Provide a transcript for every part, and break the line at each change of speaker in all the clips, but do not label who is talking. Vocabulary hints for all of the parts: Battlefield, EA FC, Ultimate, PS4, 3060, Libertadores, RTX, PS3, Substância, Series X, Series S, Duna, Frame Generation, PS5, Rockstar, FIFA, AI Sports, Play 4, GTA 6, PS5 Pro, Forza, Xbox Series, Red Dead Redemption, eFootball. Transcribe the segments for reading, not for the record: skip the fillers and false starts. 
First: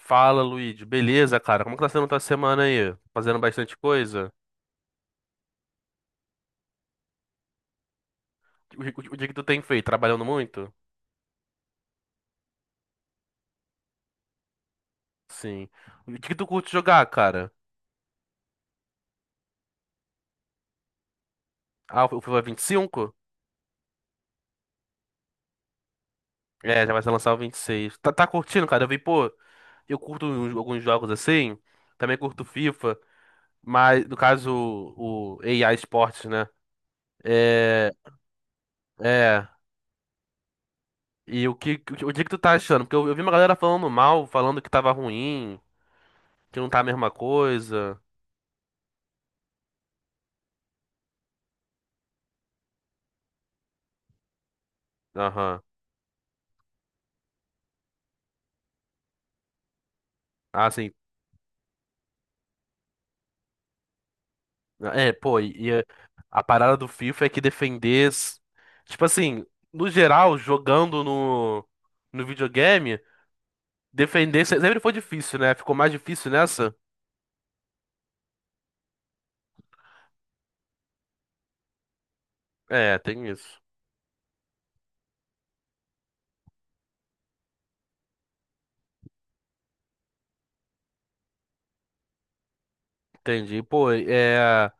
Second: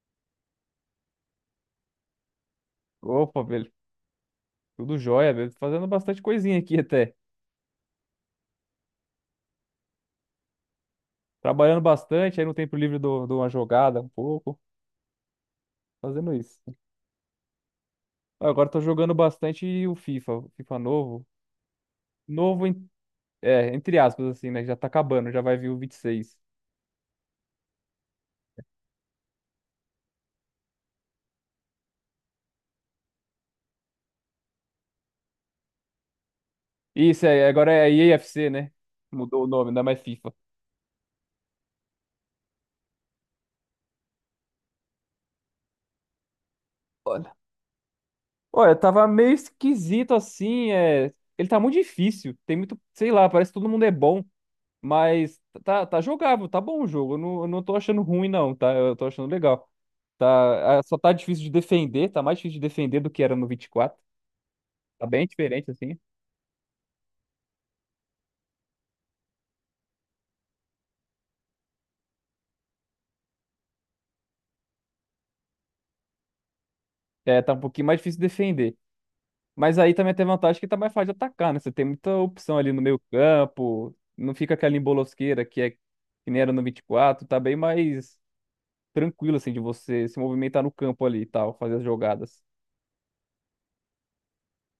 Fala, Luigi. Beleza, cara? Como que tá sendo tua semana aí? Fazendo
Opa, velho,
bastante coisa?
tudo jóia, velho. Fazendo bastante coisinha aqui até.
O dia que tu tem feito? Trabalhando muito?
Trabalhando bastante, aí no tempo livre dou uma jogada um pouco,
Sim. O dia
fazendo
que tu
isso.
curte jogar, cara?
Agora tô jogando bastante o FIFA novo.
Ah, o FIFA vinte e
Novo,
cinco.
é, entre aspas, assim, né? Já tá acabando, já vai vir o 26.
É, já vai ser lançar o 26. Tá, tá curtindo, cara? Eu vi, pô, eu alguns jogos assim. Também curto FIFA. Mas, no caso, o AI Sports, né?
Isso aí, agora é
É.
EA FC, né? Mudou o
É.
nome, não é mais FIFA.
E o que, o dia que tu tá achando? Porque eu vi uma galera falando mal, falando que tava ruim, que não tá a mesma
Olha,
coisa.
olha, tava meio esquisito assim, Ele tá muito difícil, tem muito, sei lá, parece que todo mundo é bom. Mas
Aham.
tá jogável, tá bom o jogo. Eu não tô achando ruim, não, tá? Eu tô achando legal.
Ah,
Tá,
sim.
só tá difícil de defender, tá mais difícil de defender do que era no 24. Tá
É,
bem
pô,
diferente, assim.
a parada do FIFA é que defender. Tipo assim, no geral, jogando no videogame, defender se- sempre foi difícil, né? Ficou mais difícil nessa?
É, tá um pouquinho mais difícil de defender. Mas aí também tem vantagem que tá mais fácil de atacar, né? Você tem muita opção ali no
É,
meio
tem isso.
campo, não fica aquela embolosqueira que é que nem era no 24. Tá bem mais tranquilo, assim, de você se movimentar no campo ali e tal, fazer as jogadas.
Entendi. Pô, é.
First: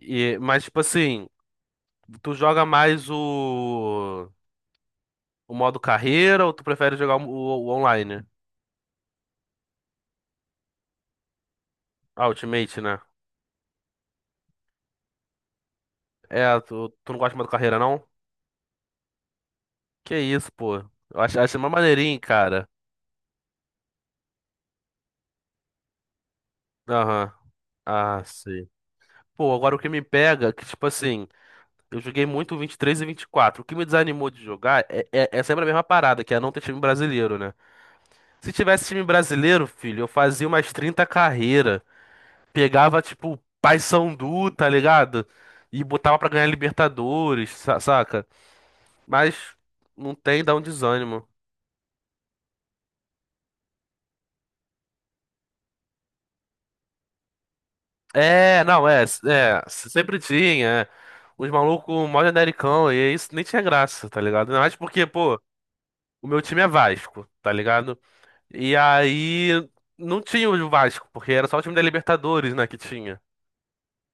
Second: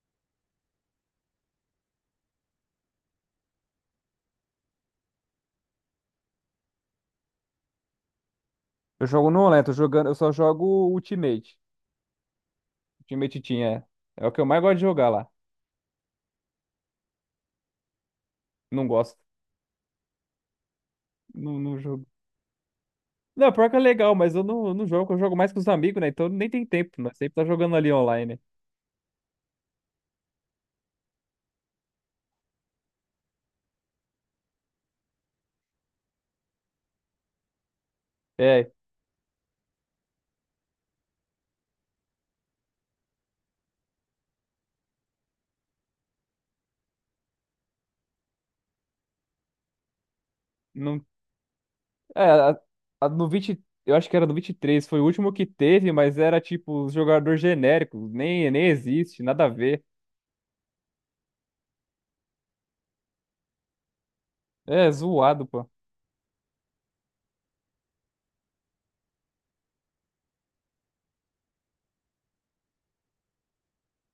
E, mas, tipo assim, tu joga mais o modo carreira ou tu prefere jogar o online?
Eu jogo no online, tô jogando, eu só jogo Ultimate.
Ah, Ultimate, né?
Time Titinha, é. É o que eu mais gosto de jogar lá.
É, tu não gosta do modo carreira, não?
Não gosto.
Que isso, pô. Eu
Não,
acho mó
não jogo.
maneirinho, cara.
Não, pior que é legal, mas eu não jogo, eu jogo mais com os amigos, né? Então nem tem tempo, nós
Aham.
sempre tá jogando ali
Ah,
online.
sim. Pô, agora o que me pega, é que tipo assim, eu joguei muito o 23 e 24. O que me desanimou de jogar é sempre a mesma parada, que é não ter time brasileiro, né? Se
É,
tivesse time brasileiro, filho, eu fazia umas 30 carreiras. Pegava, tipo, Paysandu, tá ligado? E botava pra ganhar Libertadores, saca? Mas não tem, dá um
não.
desânimo.
É, a no 20. Eu acho que era no 23, foi o último que teve, mas era tipo jogador genérico, nem,
É,
nem
não, é,
existe, nada a
é,
ver.
sempre tinha. É. Os malucos mó genericão, e isso nem tinha graça, tá ligado? Ainda mais
É,
porque, pô,
zoado, pô.
o meu time é Vasco, tá ligado? E aí não tinha o Vasco, porque era só o time da Libertadores, né, que tinha.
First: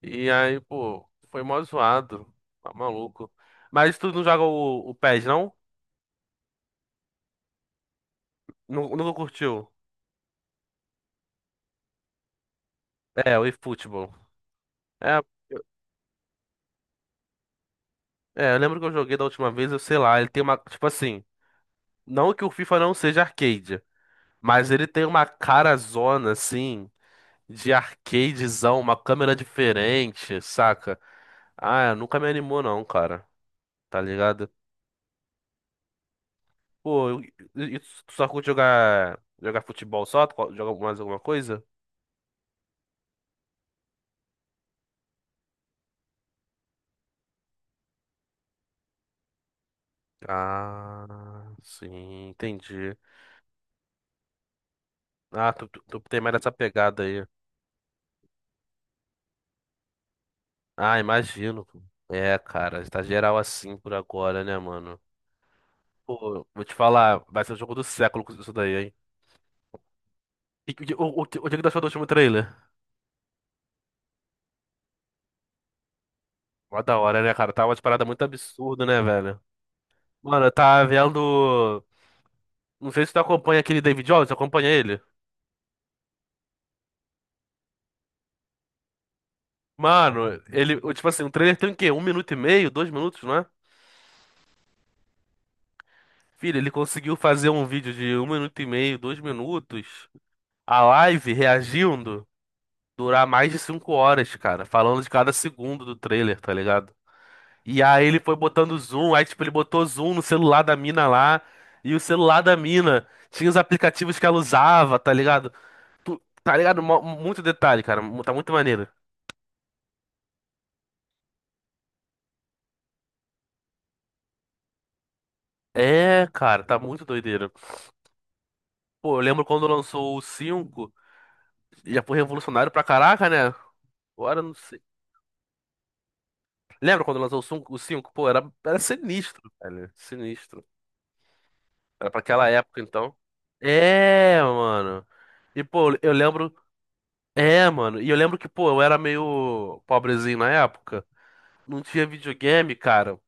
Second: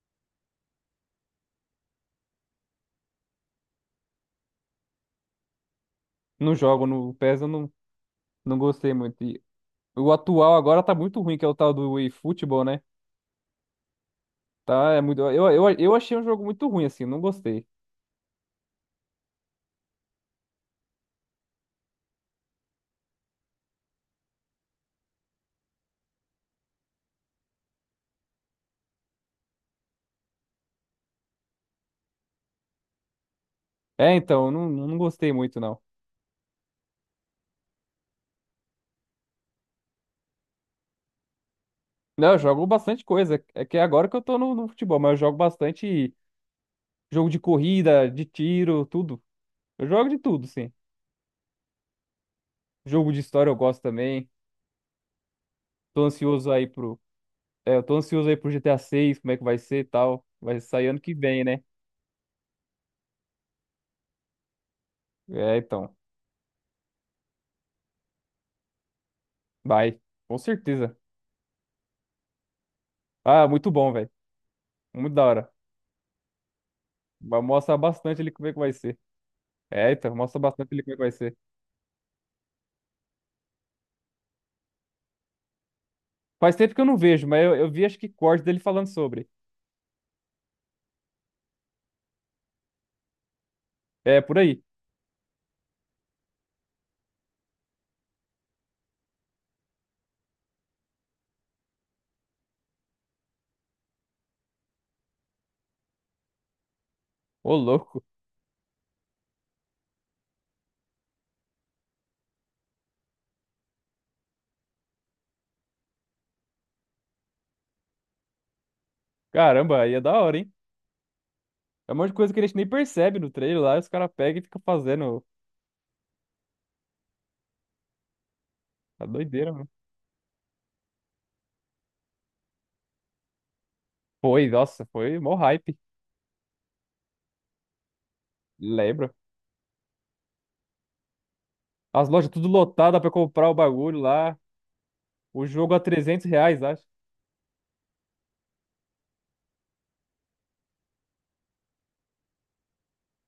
E aí, pô, foi mó zoado. Tá maluco. Mas tu não joga o PES, não?
Não jogo, no PES eu não gostei
Nunca
muito. E
curtiu?
o atual agora tá muito ruim, que é o tal do eFootball, né?
É, o eFootball.
Tá, é muito.
É,
Eu,
eu-
eu, eu achei um jogo muito ruim, assim, não gostei.
é, eu lembro que eu joguei da última vez, eu sei lá, ele tem uma, tipo assim, não que o FIFA não seja arcade, mas ele tem uma cara zona, assim, de arcadezão, uma câmera diferente, saca? Ah, nunca me animou não, cara, tá
É, então,
ligado?
eu não gostei muito, não.
Pô, e tu só curte jogar futebol só? Joga mais alguma coisa?
Não, eu jogo bastante coisa. É que é agora que eu tô no futebol, mas eu jogo bastante jogo de corrida, de tiro, tudo. Eu jogo de tudo, sim.
Ah, sim, entendi.
Jogo de história eu gosto também.
Ah, tu
Tô
tem mais
ansioso
essa
aí pro.
pegada aí.
É, eu tô ansioso aí pro GTA 6, como é que vai ser e tal. Vai sair
Ah,
ano que vem, né?
imagino. Pô. É, cara, tá geral assim por agora, né, mano?
É, então.
Pô, vou te falar, vai ser o jogo do século com isso daí, hein?
Vai. Com
E,
certeza.
que- o, o, que- o que o que tu achou do último trailer?
Ah, muito bom, velho. Muito da hora.
Mó da hora, né,
Vai
cara? Tava
mostrar
uma parada
bastante
muito
ali como é que vai
absurda,
ser.
né, velho?
É, então, mostra
Mano, eu
bastante ali
tava
como é que vai ser.
vendo. Não sei se tu acompanha aquele David Jones, acompanha ele?
Faz tempo que eu não vejo, mas eu vi acho que corte dele falando sobre.
Mano, tipo assim, um trailer tem o quê? Um minuto e meio, dois minutos, não é?
É, por aí.
Filho, ele conseguiu fazer um vídeo de um minuto e meio, dois minutos, a live reagindo, durar mais de cinco horas, cara, falando de cada segundo do trailer, tá ligado?
Ô,
E
louco.
aí ele foi botando zoom, aí tipo, ele botou zoom no celular da mina lá, e o celular da mina tinha os aplicativos que ela usava, tá ligado? Tá ligado? Muito detalhe, cara, tá muito maneiro.
Caramba, aí é da hora, hein? É um monte de coisa que a gente nem percebe no trailer lá, e os caras pegam e ficam fazendo.
É, cara, tá muito doideira.
Tá
Pô, eu lembro
doideira,
quando
mano.
lançou o cinco. Já foi revolucionário pra caraca, né? Agora eu
Foi,
não sei.
nossa, foi mó hype.
Lembra quando lançou o 5? O cinco? Pô, era
Lembra?
sinistro, velho. Sinistro.
As
Era pra
lojas tudo
aquela época,
lotadas pra
então.
comprar o bagulho lá.
É, mano.
O
E,
jogo a
pô, eu
trezentos
lembro.
reais, acho.
É, mano. E eu lembro que, pô, eu era meio pobrezinho na época. Não tinha videogame, cara.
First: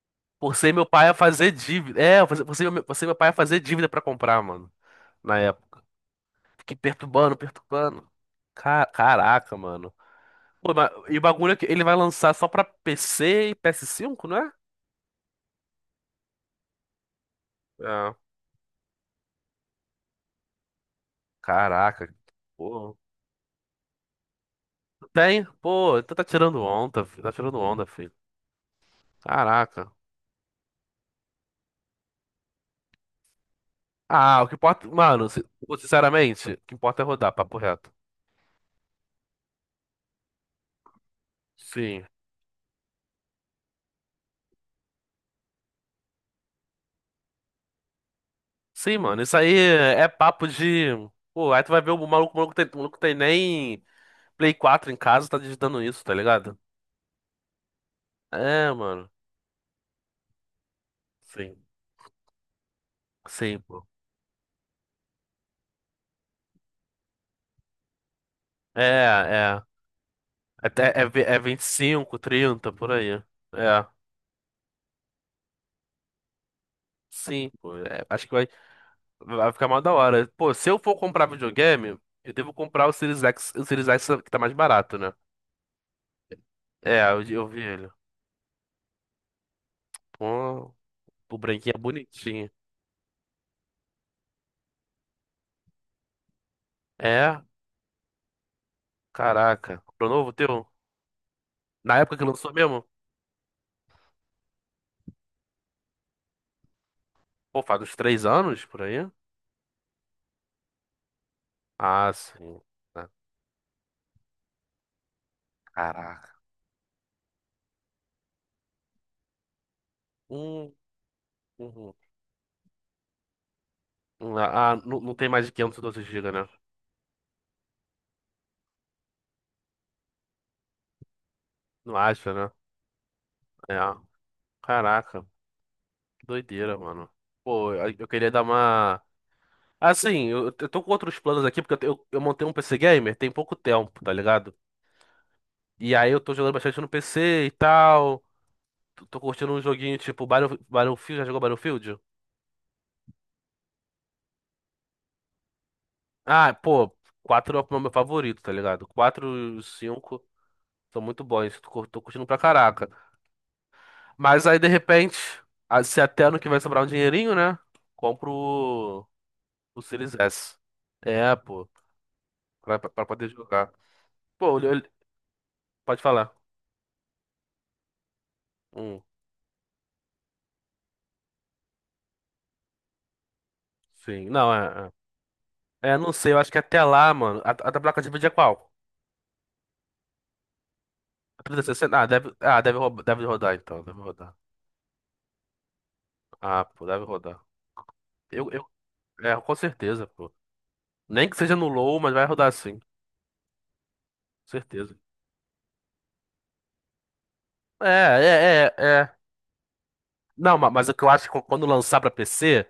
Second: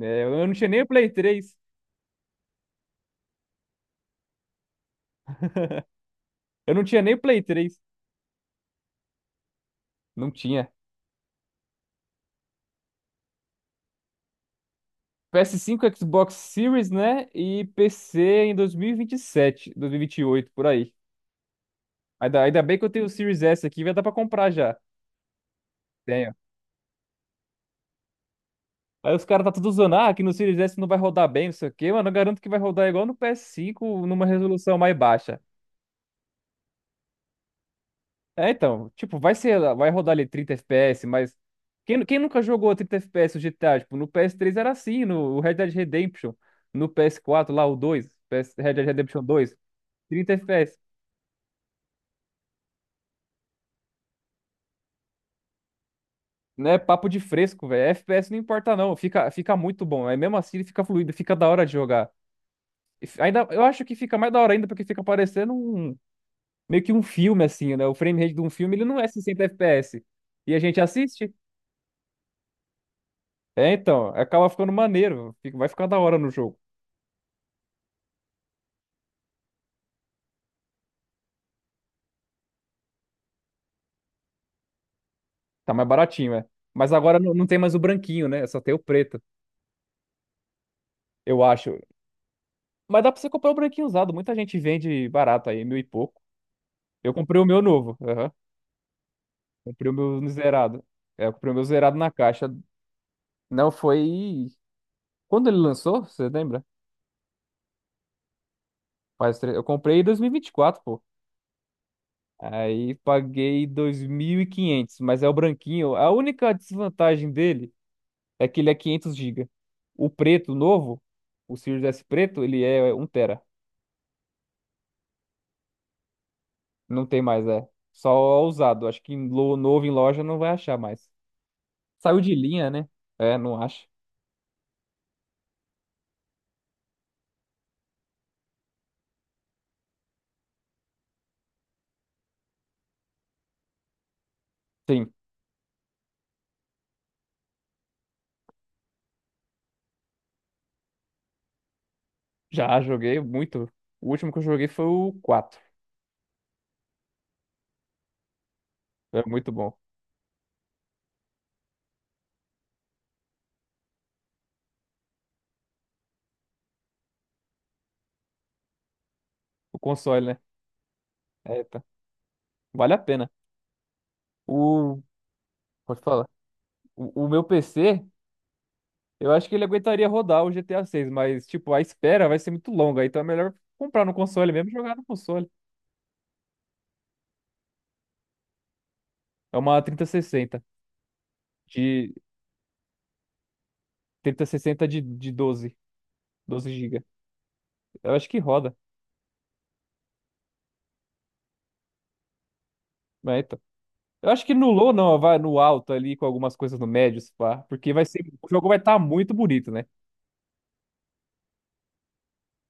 É, eu não tinha
Forcei
nem
meu
o Play
pai a fazer
três.
dívida. É, eu forcei meu pai a fazer dívida pra comprar, mano. Na época.
Eu
Fiquei
não tinha nem o Play 3.
perturbando. Caraca, mano.
Não tinha.
Pô, e o bagulho é que ele vai lançar só pra PC e PS5, não é?
PS5, Xbox Series, né? E
Ah,
PC em dois mil e vinte e sete, dois mil e vinte sete, e oito, por aí.
caraca.
Ainda bem que eu
Pô,
tenho o Series S aqui, vai dar pra comprar já.
tem? Pô, então tá
Tem.
tirando onda, filho. Tá tirando onda, filho.
Aí os caras tá tudo
Caraca.
usando, que no Series S não vai rodar bem, não sei o quê, mano. Eu garanto que vai rodar igual no PS5, numa
Ah, o que
resolução
importa.
mais
Mano,
baixa.
pô, sinceramente, o que importa é rodar, papo reto.
É, então, tipo, vai rodar ali 30 FPS, mas quem,
Sim.
quem nunca jogou 30 FPS o GTA? Tipo, no PS3 era assim, no Red Dead Redemption, no PS4 lá, o 2, PS, Red Dead
Sim, mano,
Redemption
isso aí
2,
é
30
papo
FPS.
de. Pô, aí tu vai ver o maluco, o maluco tem nem Play 4 em casa, tá digitando isso, tá ligado?
Não é papo de fresco, velho. FPS não
É,
importa não,
mano.
fica muito bom. Aí mesmo assim ele fica fluido, fica da
Sim.
hora de jogar. Ainda,
Sim,
eu acho
pô.
que fica mais da hora ainda porque fica parecendo um meio que um filme, assim, né? O frame rate de um filme,
É,
ele não é 60
é.
FPS. E a gente
Até é,
assiste.
é 25 30 por aí.
É,
É.
então, acaba ficando maneiro. Vai ficar da hora no jogo.
Sim, pô, é, acho que vai ficar mal da hora. Pô, se eu for comprar videogame, eu devo comprar o Series X que tá mais barato, né?
Tá mais baratinho, é. Mas
É,
agora não
eu
tem
vi
mais o
ele.
branquinho, né? Só tem o preto,
Pô, o
eu
branquinho
acho.
é bonitinho.
Mas dá pra você comprar o branquinho usado. Muita gente vende barato aí, mil e pouco. Eu comprei
É,
o meu novo. Aham.
caraca.
Comprei o
Comprou
meu
novo teu?
zerado. É, eu comprei o meu zerado
Na
na
época que
caixa.
lançou mesmo?
Não, foi. Quando ele lançou, você lembra?
Pô, faz uns três anos por aí?
Eu comprei em 2024.
Ah, sim.
Aí
Ah,
paguei 2.500, mas é o branquinho. A
caraca.
única desvantagem dele é que ele é 500 gigas. O preto
Hum,
novo, o Series
uhum.
S preto, ele é 1 tera.
Ah, não, não tem mais de 512 gigas, né?
Não tem mais, é. Só usado. Acho que novo em loja não vai achar mais.
Não
Saiu
acha,
de
né?
linha, né? É, não
É.
acho.
Caraca. Doideira, mano. Pô, eu queria dar uma. Assim, eu tô com outros planos aqui, porque eu, eu montei um PC Gamer tem pouco tempo, tá ligado?
Sim,
E aí eu tô jogando bastante no PC e tal. Tô curtindo um joguinho tipo Battlefield. Já jogou Battlefield?
já joguei muito. O último que eu joguei foi o quatro.
Ah, pô, 4 é o meu favorito, tá ligado?
É muito
Quatro e
bom.
5 são muito bons. Tô curtindo pra caraca. Mas aí, de repente, se até ano que vai sobrar um dinheirinho, né? Compro o,
O
o Series
console, né?
S. É,
É,
pô,
tá. Vale a
pra poder
pena.
jogar. Pô, eu,
O. Pode
pode
falar.
falar.
O meu PC.
Hum,
Eu acho que ele aguentaria rodar o GTA 6, mas, tipo, a espera vai ser muito longa, então é melhor comprar no
sim.
console
Não,
mesmo e
é.
jogar no console.
É, não sei, eu acho que até lá, mano. A da placa de vídeo é qual?
É uma 3060
A 3060? Ah,
de
deve, deve rodar então, deve rodar.
3060 de, de 12,
Ah,
12
pô,
GB.
deve rodar.
Eu acho que
Eu, eu,
roda,
é, com certeza, pô. Nem que seja no low, mas vai rodar sim, com
né, então. Eu acho que no low
certeza.
não, vai no alto ali com algumas coisas no médio, se pá, porque o jogo vai estar
É.
muito bonito, né?
Não, mas, o que eu acho que quando lançar pra PC,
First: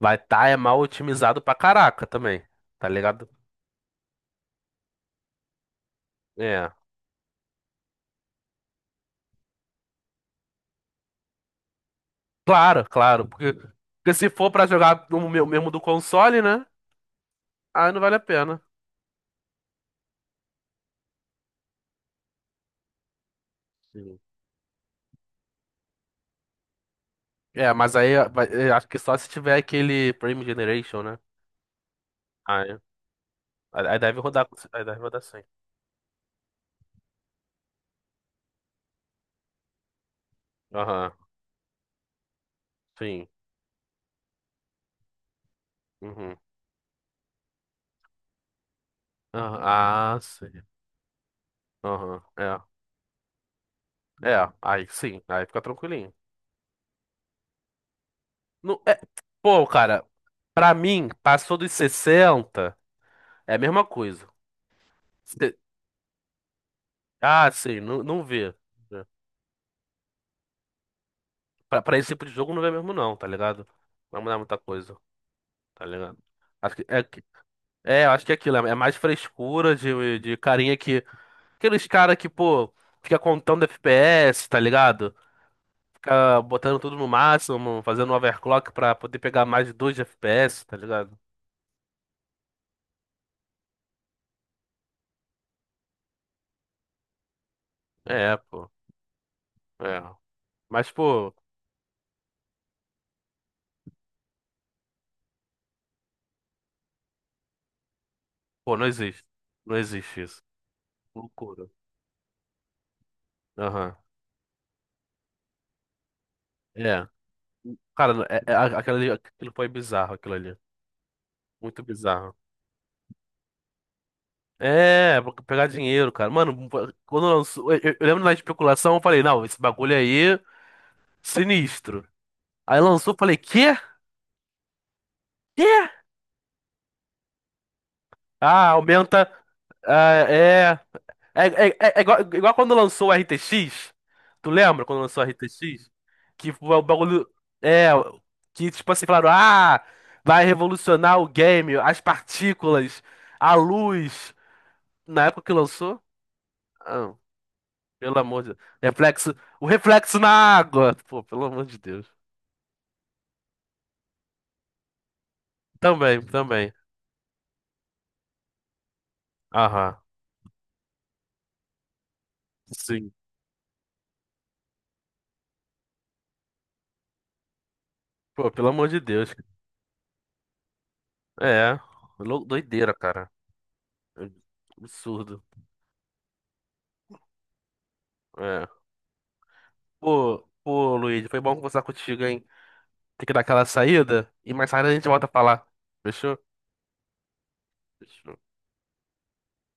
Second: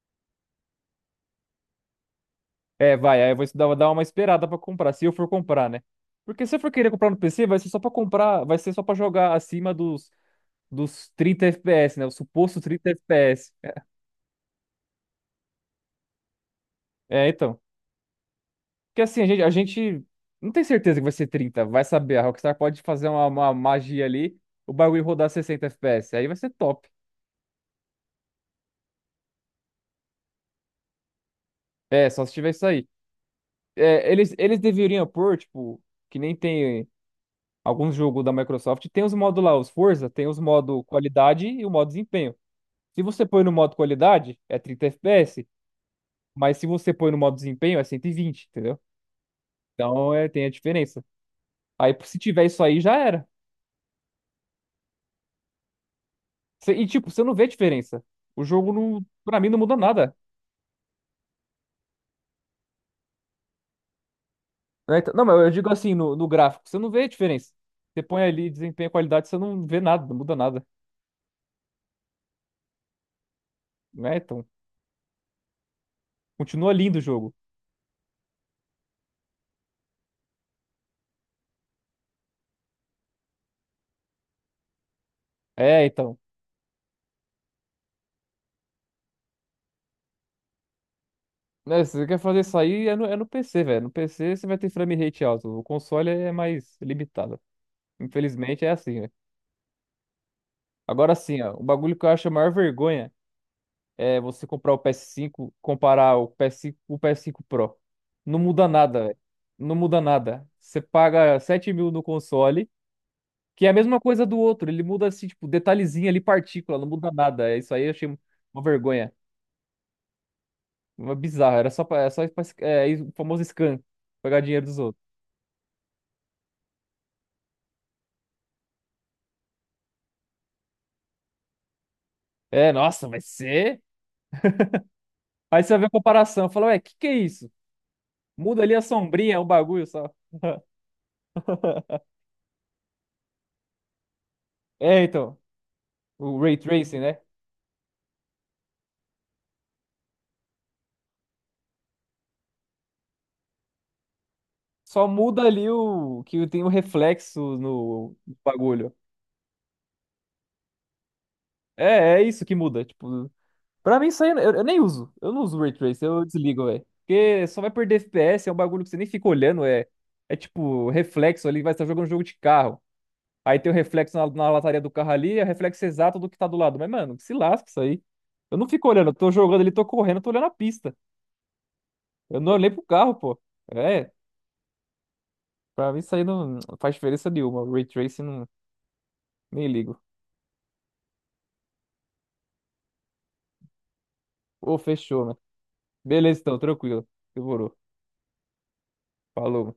vai estar é mal otimizado pra caraca também, tá
É, vai,
ligado?
aí eu vou dar uma esperada pra comprar, se eu for comprar, né? Porque se eu for
É.
querer comprar no PC, vai ser só pra jogar acima dos 30 FPS, né? O suposto
Claro,
30
claro,
FPS.
porque se for pra jogar no meu mesmo do console, né?
É, então.
Aí não vale a pena.
Porque assim, a gente não tem certeza que vai ser 30, vai saber. A Rockstar pode fazer uma magia ali, o bagulho rodar 60 FPS, aí vai ser top.
É, eu acho que só se tiver aquele Frame Generation, né?
É, só se tiver
Ah,
isso
é.
aí.
Aí
É,
deve
eles,
rodar,
eles
aí deve
deveriam
rodar
pôr,
sim.
tipo, que nem tem alguns jogos da Microsoft, tem os modos lá, os Forza, tem os modos
Aham,
qualidade e o modo desempenho. Se você
sim.
põe no modo qualidade, é 30 FPS,
Uhum.
mas se você põe no modo desempenho, é 120, entendeu?
Aham,
Então
ah,
é, tem a
sim.
diferença. Aí se
Aham,
tiver
é.
isso aí, já era.
É, aí sim, aí fica tranquilinho.
E, tipo, você não vê diferença. O jogo,
Não, é,
não, pra mim, não
pô,
muda
cara,
nada.
pra mim, passou dos 60, é a mesma coisa.
Né? Não, mas eu
Se-
digo assim, no gráfico, você não vê
ah,
diferença.
sim,
Você
não,
põe
não
ali
vê.
desempenho e qualidade, você não vê nada, não muda nada.
Pra, pra esse tipo de jogo não vê mesmo não, tá ligado? Não
Né?
vai mudar
Então,
muita coisa, tá ligado?
continua
Acho
lindo o
que-
jogo.
é, eu acho que é aquilo, é mais frescura de carinha que aqueles cara que, pô, fica contando FPS, tá ligado?
É, então.
Fica botando tudo no máximo, fazendo overclock pra poder pegar mais de 2 FPS, tá ligado?
Né, se você quer fazer isso aí, é no PC, velho. No PC você vai ter frame rate alto. O console é mais limitado.
É,
Infelizmente é
pô.
assim, né?
É. Mas,
Agora
pô,
sim, ó. O bagulho que eu acho a maior vergonha é, você comprar o PS5, comparar o PS5 com o PS5 Pro. Não muda
pô, não
nada, velho.
existe.
Não
Não
muda
existe isso.
nada. Você paga
Loucura.
7.000 no console, que é a
Aham.
mesma coisa do outro. Ele muda, assim, tipo, detalhezinho ali, partícula, não
É.
muda nada. É. Isso aí eu achei
Cara,
uma vergonha.
aquilo foi bizarro, aquilo ali.
Uma bizarra.
Muito
É só
bizarro.
pra, o famoso scam. Pegar dinheiro dos outros.
É, pra pegar dinheiro, cara. Mano, quando lançou. Eu lembro na especulação, eu falei, não, esse bagulho aí, sinistro.
É,
Aí
nossa,
lançou, eu
vai
falei, quê?
ser. Aí
Quê?
você vê a comparação. Fala, ué, que é isso? Muda
Ah,
ali a
aumenta.
sombrinha, é um bagulho só.
Ah, é. É igual, igual quando lançou o RTX. Tu lembra quando
É,
lançou o
então.
RTX?
O
Que
Ray
o
Tracing, né?
bagulho. É. Que tipo assim, falaram: Ah, vai revolucionar o game, as partículas, a luz.
Só
Na
muda
época que
ali
lançou.
o que tem o
Ah,
reflexo no
pelo amor de Deus.
bagulho.
Reflexo. O reflexo na água. Pô, pelo amor de
É,
Deus.
é isso que muda. Tipo, pra mim isso aí eu nem uso. Eu não uso Ray Trace,
Também,
eu desligo,
também.
velho. Porque só vai perder FPS, é um bagulho que você nem fica olhando, é.
Aham.
É tipo, reflexo ali, vai estar jogando um jogo de carro.
Sim.
Aí tem o reflexo na lataria do carro ali, é o reflexo exato do que tá do lado. Mas, mano, que se lasca isso aí.
Pô,
Eu não
pelo
fico
amor de
olhando, eu
Deus.
tô jogando ali, tô correndo, eu tô olhando a pista.
É.
Eu não olhei pro
Doideira,
carro,
cara.
pô. É,
É. Absurdo.
pra mim isso aí não faz diferença nenhuma. Ray Tracing, não,
É.
nem ligo.
Pô, pô, Luiz, foi bom conversar contigo, hein? Tem que dar aquela saída e mais
Ô,
tarde a gente
fechou,
volta a
mano.
falar. Fechou?
Beleza, então, tranquilo. Demorou.
Fechou.
Falou.